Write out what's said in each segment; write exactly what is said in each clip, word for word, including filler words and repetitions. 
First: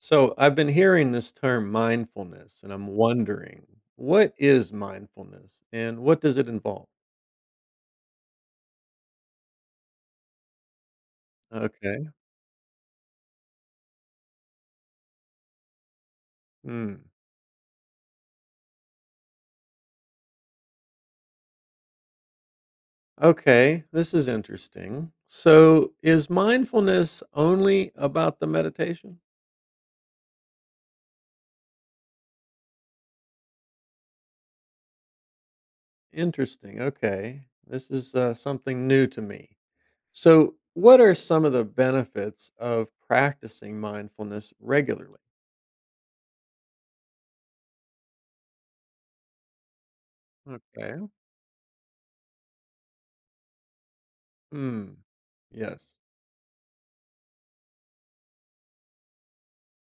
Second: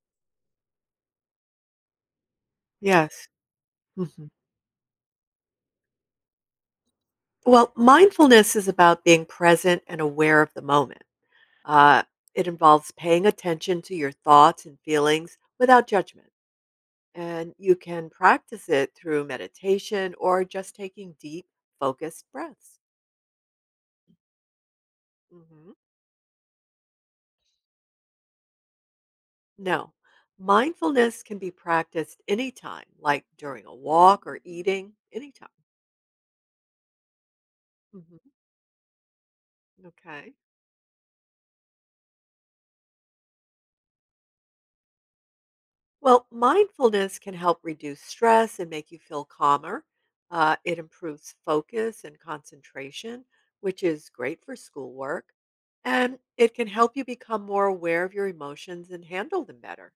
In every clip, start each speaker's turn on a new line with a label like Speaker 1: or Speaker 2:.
Speaker 1: So I've been hearing this term mindfulness, and I'm
Speaker 2: Yes.
Speaker 1: wondering
Speaker 2: Mhm.
Speaker 1: what is mindfulness and what does it involve?
Speaker 2: Well, mindfulness is about being present and aware of the moment. Uh,
Speaker 1: Okay.
Speaker 2: it involves paying attention to your thoughts and feelings without judgment.
Speaker 1: Hmm.
Speaker 2: And you can practice it through meditation or just taking deep, focused breaths.
Speaker 1: Okay. This is interesting.
Speaker 2: hmm
Speaker 1: So is mindfulness only about the meditation?
Speaker 2: No, mindfulness can be practiced anytime, like during a walk or eating, anytime.
Speaker 1: Interesting. Okay. This is
Speaker 2: hmm
Speaker 1: uh, something new to me.
Speaker 2: Okay.
Speaker 1: So, what are some of the benefits of practicing mindfulness regularly?
Speaker 2: Well, mindfulness can help reduce stress and make you feel calmer. Uh, it
Speaker 1: Okay.
Speaker 2: improves focus and concentration, which is great for
Speaker 1: Hmm.
Speaker 2: schoolwork.
Speaker 1: Yes.
Speaker 2: And it can help you become more aware of your emotions and handle them better.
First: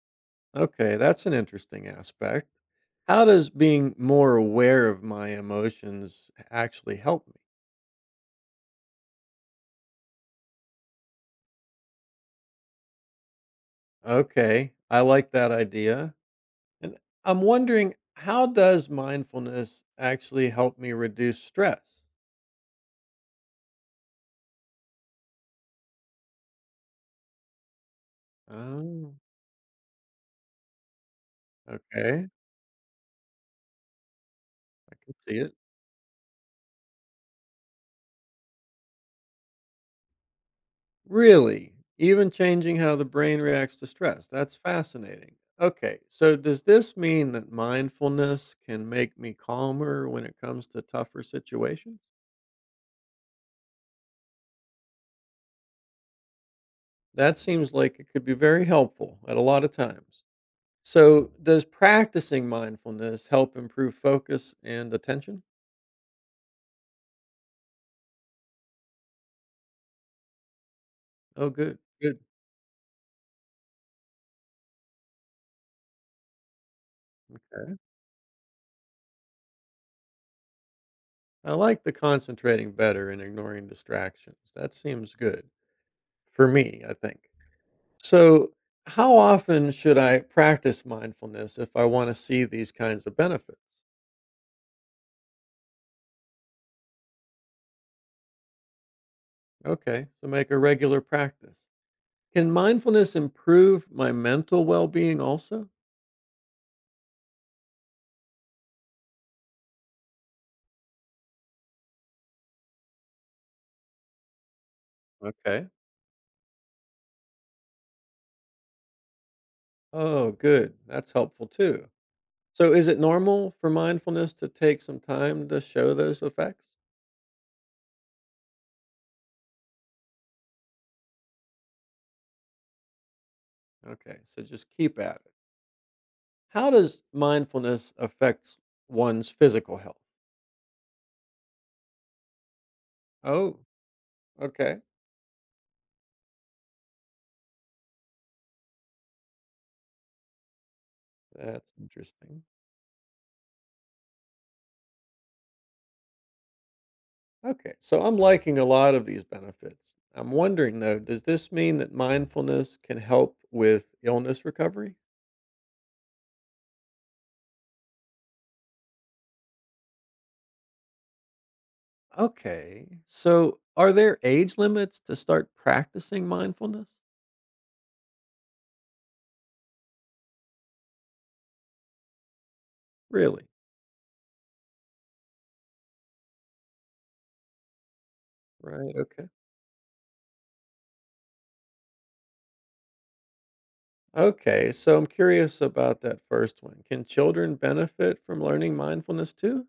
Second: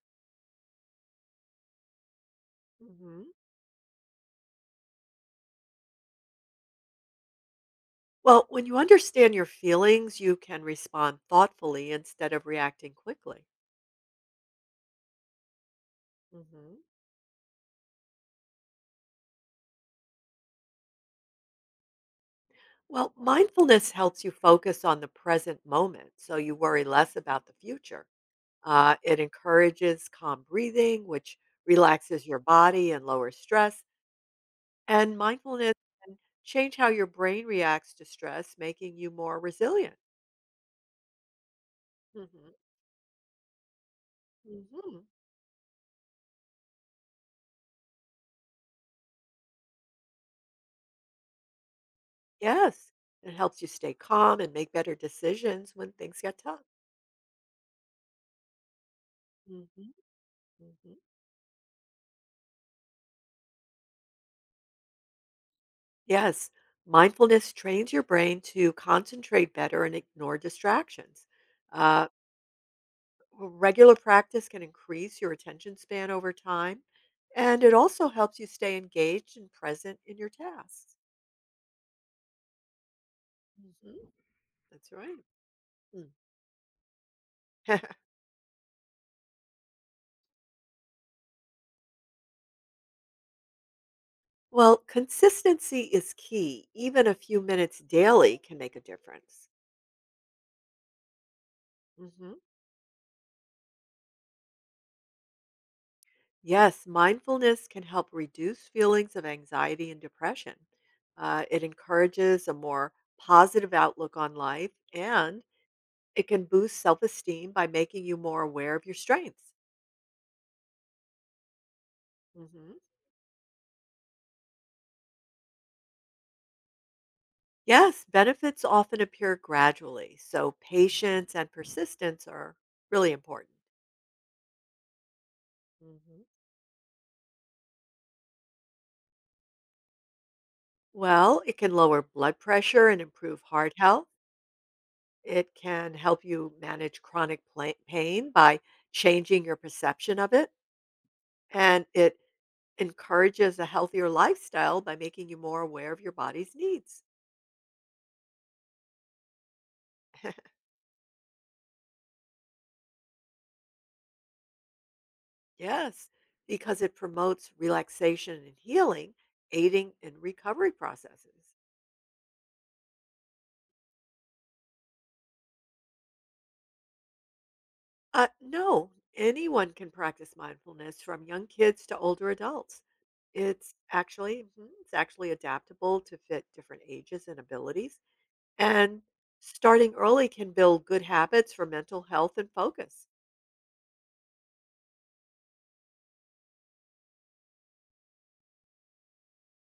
Speaker 1: Okay, that's an interesting aspect. How
Speaker 2: Mhm.
Speaker 1: does being more aware of my emotions actually help me?
Speaker 2: Well, when you understand your feelings, you can respond thoughtfully instead of reacting quickly.
Speaker 1: Okay, I like that idea.
Speaker 2: Mhm.
Speaker 1: And I'm wondering how does mindfulness actually help me reduce stress?
Speaker 2: Well, mindfulness helps you focus on the present moment so you worry less about the future. Uh,
Speaker 1: Oh,
Speaker 2: it encourages calm breathing, which
Speaker 1: okay.
Speaker 2: relaxes your body and lowers stress.
Speaker 1: I can
Speaker 2: And
Speaker 1: see it.
Speaker 2: mindfulness can change how your brain reacts to stress, making you more resilient.
Speaker 1: Really? Even
Speaker 2: Mhm.
Speaker 1: changing how the brain reacts to stress. That's
Speaker 2: Mhm.
Speaker 1: fascinating. Okay, so does this mean that mindfulness can make me calmer when it comes to tougher situations?
Speaker 2: Yes, it helps you stay calm and make better decisions when things get tough.
Speaker 1: That seems like it could be very helpful at a lot of
Speaker 2: Mhm.
Speaker 1: times.
Speaker 2: Mhm.
Speaker 1: So, does practicing mindfulness help improve focus and attention?
Speaker 2: Yes, mindfulness trains your brain to concentrate better and ignore distractions.
Speaker 1: Oh, good,
Speaker 2: Uh,
Speaker 1: good.
Speaker 2: Well, regular practice can increase your attention span over time, and it also helps you stay engaged and present in your tasks.
Speaker 1: I like the concentrating better and ignoring
Speaker 2: Mhm.
Speaker 1: distractions. That
Speaker 2: That's
Speaker 1: seems
Speaker 2: right.
Speaker 1: good
Speaker 2: Mm.
Speaker 1: for me, I think. So, how often should I practice mindfulness if I want to see these kinds of benefits?
Speaker 2: Well, consistency is key. Even a few minutes daily can make a difference.
Speaker 1: Okay, so make a regular practice.
Speaker 2: Mhm.
Speaker 1: Can mindfulness improve my mental well being also?
Speaker 2: Yes, mindfulness can help reduce feelings of anxiety and depression. Uh, it encourages a more positive outlook on life, and
Speaker 1: Okay.
Speaker 2: it can boost self esteem by making you more aware of your strengths.
Speaker 1: Oh, good. That's helpful too. So
Speaker 2: Mhm.
Speaker 1: is it normal for mindfulness to take some time to show those effects?
Speaker 2: Yes, benefits often appear gradually, so patience and persistence are really important.
Speaker 1: Okay, so just keep at it.
Speaker 2: hmm
Speaker 1: How does mindfulness affect one's physical health?
Speaker 2: Well, it can lower blood pressure and improve
Speaker 1: Oh,
Speaker 2: heart health.
Speaker 1: okay.
Speaker 2: It can help you manage chronic pla- pain by changing your perception of it.
Speaker 1: That's
Speaker 2: And it
Speaker 1: interesting.
Speaker 2: encourages a healthier lifestyle by making you more aware of your body's needs.
Speaker 1: Okay, so I'm liking a lot of these benefits. I'm wondering though, does this mean that mindfulness can help with illness recovery?
Speaker 2: Yes, because it promotes relaxation and healing, aiding in recovery processes.
Speaker 1: Okay, so are there age limits to start practicing mindfulness?
Speaker 2: Uh, no, anyone can practice mindfulness from young kids to older adults.
Speaker 1: Really?
Speaker 2: It's actually mhm, it's actually adaptable to fit different ages and abilities.
Speaker 1: Right,
Speaker 2: And
Speaker 1: okay.
Speaker 2: starting early can build good habits for mental health and focus.
Speaker 1: Okay, so I'm curious about that first one. Can children benefit from learning mindfulness too?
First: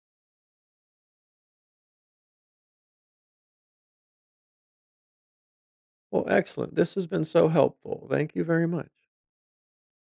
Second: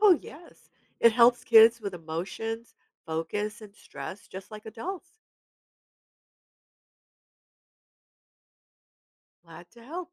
Speaker 2: Oh, yes. It helps kids with emotions, focus, and stress just like adults.
Speaker 1: Well, excellent. This has been so helpful. Thank you very much.
Speaker 2: Glad to help.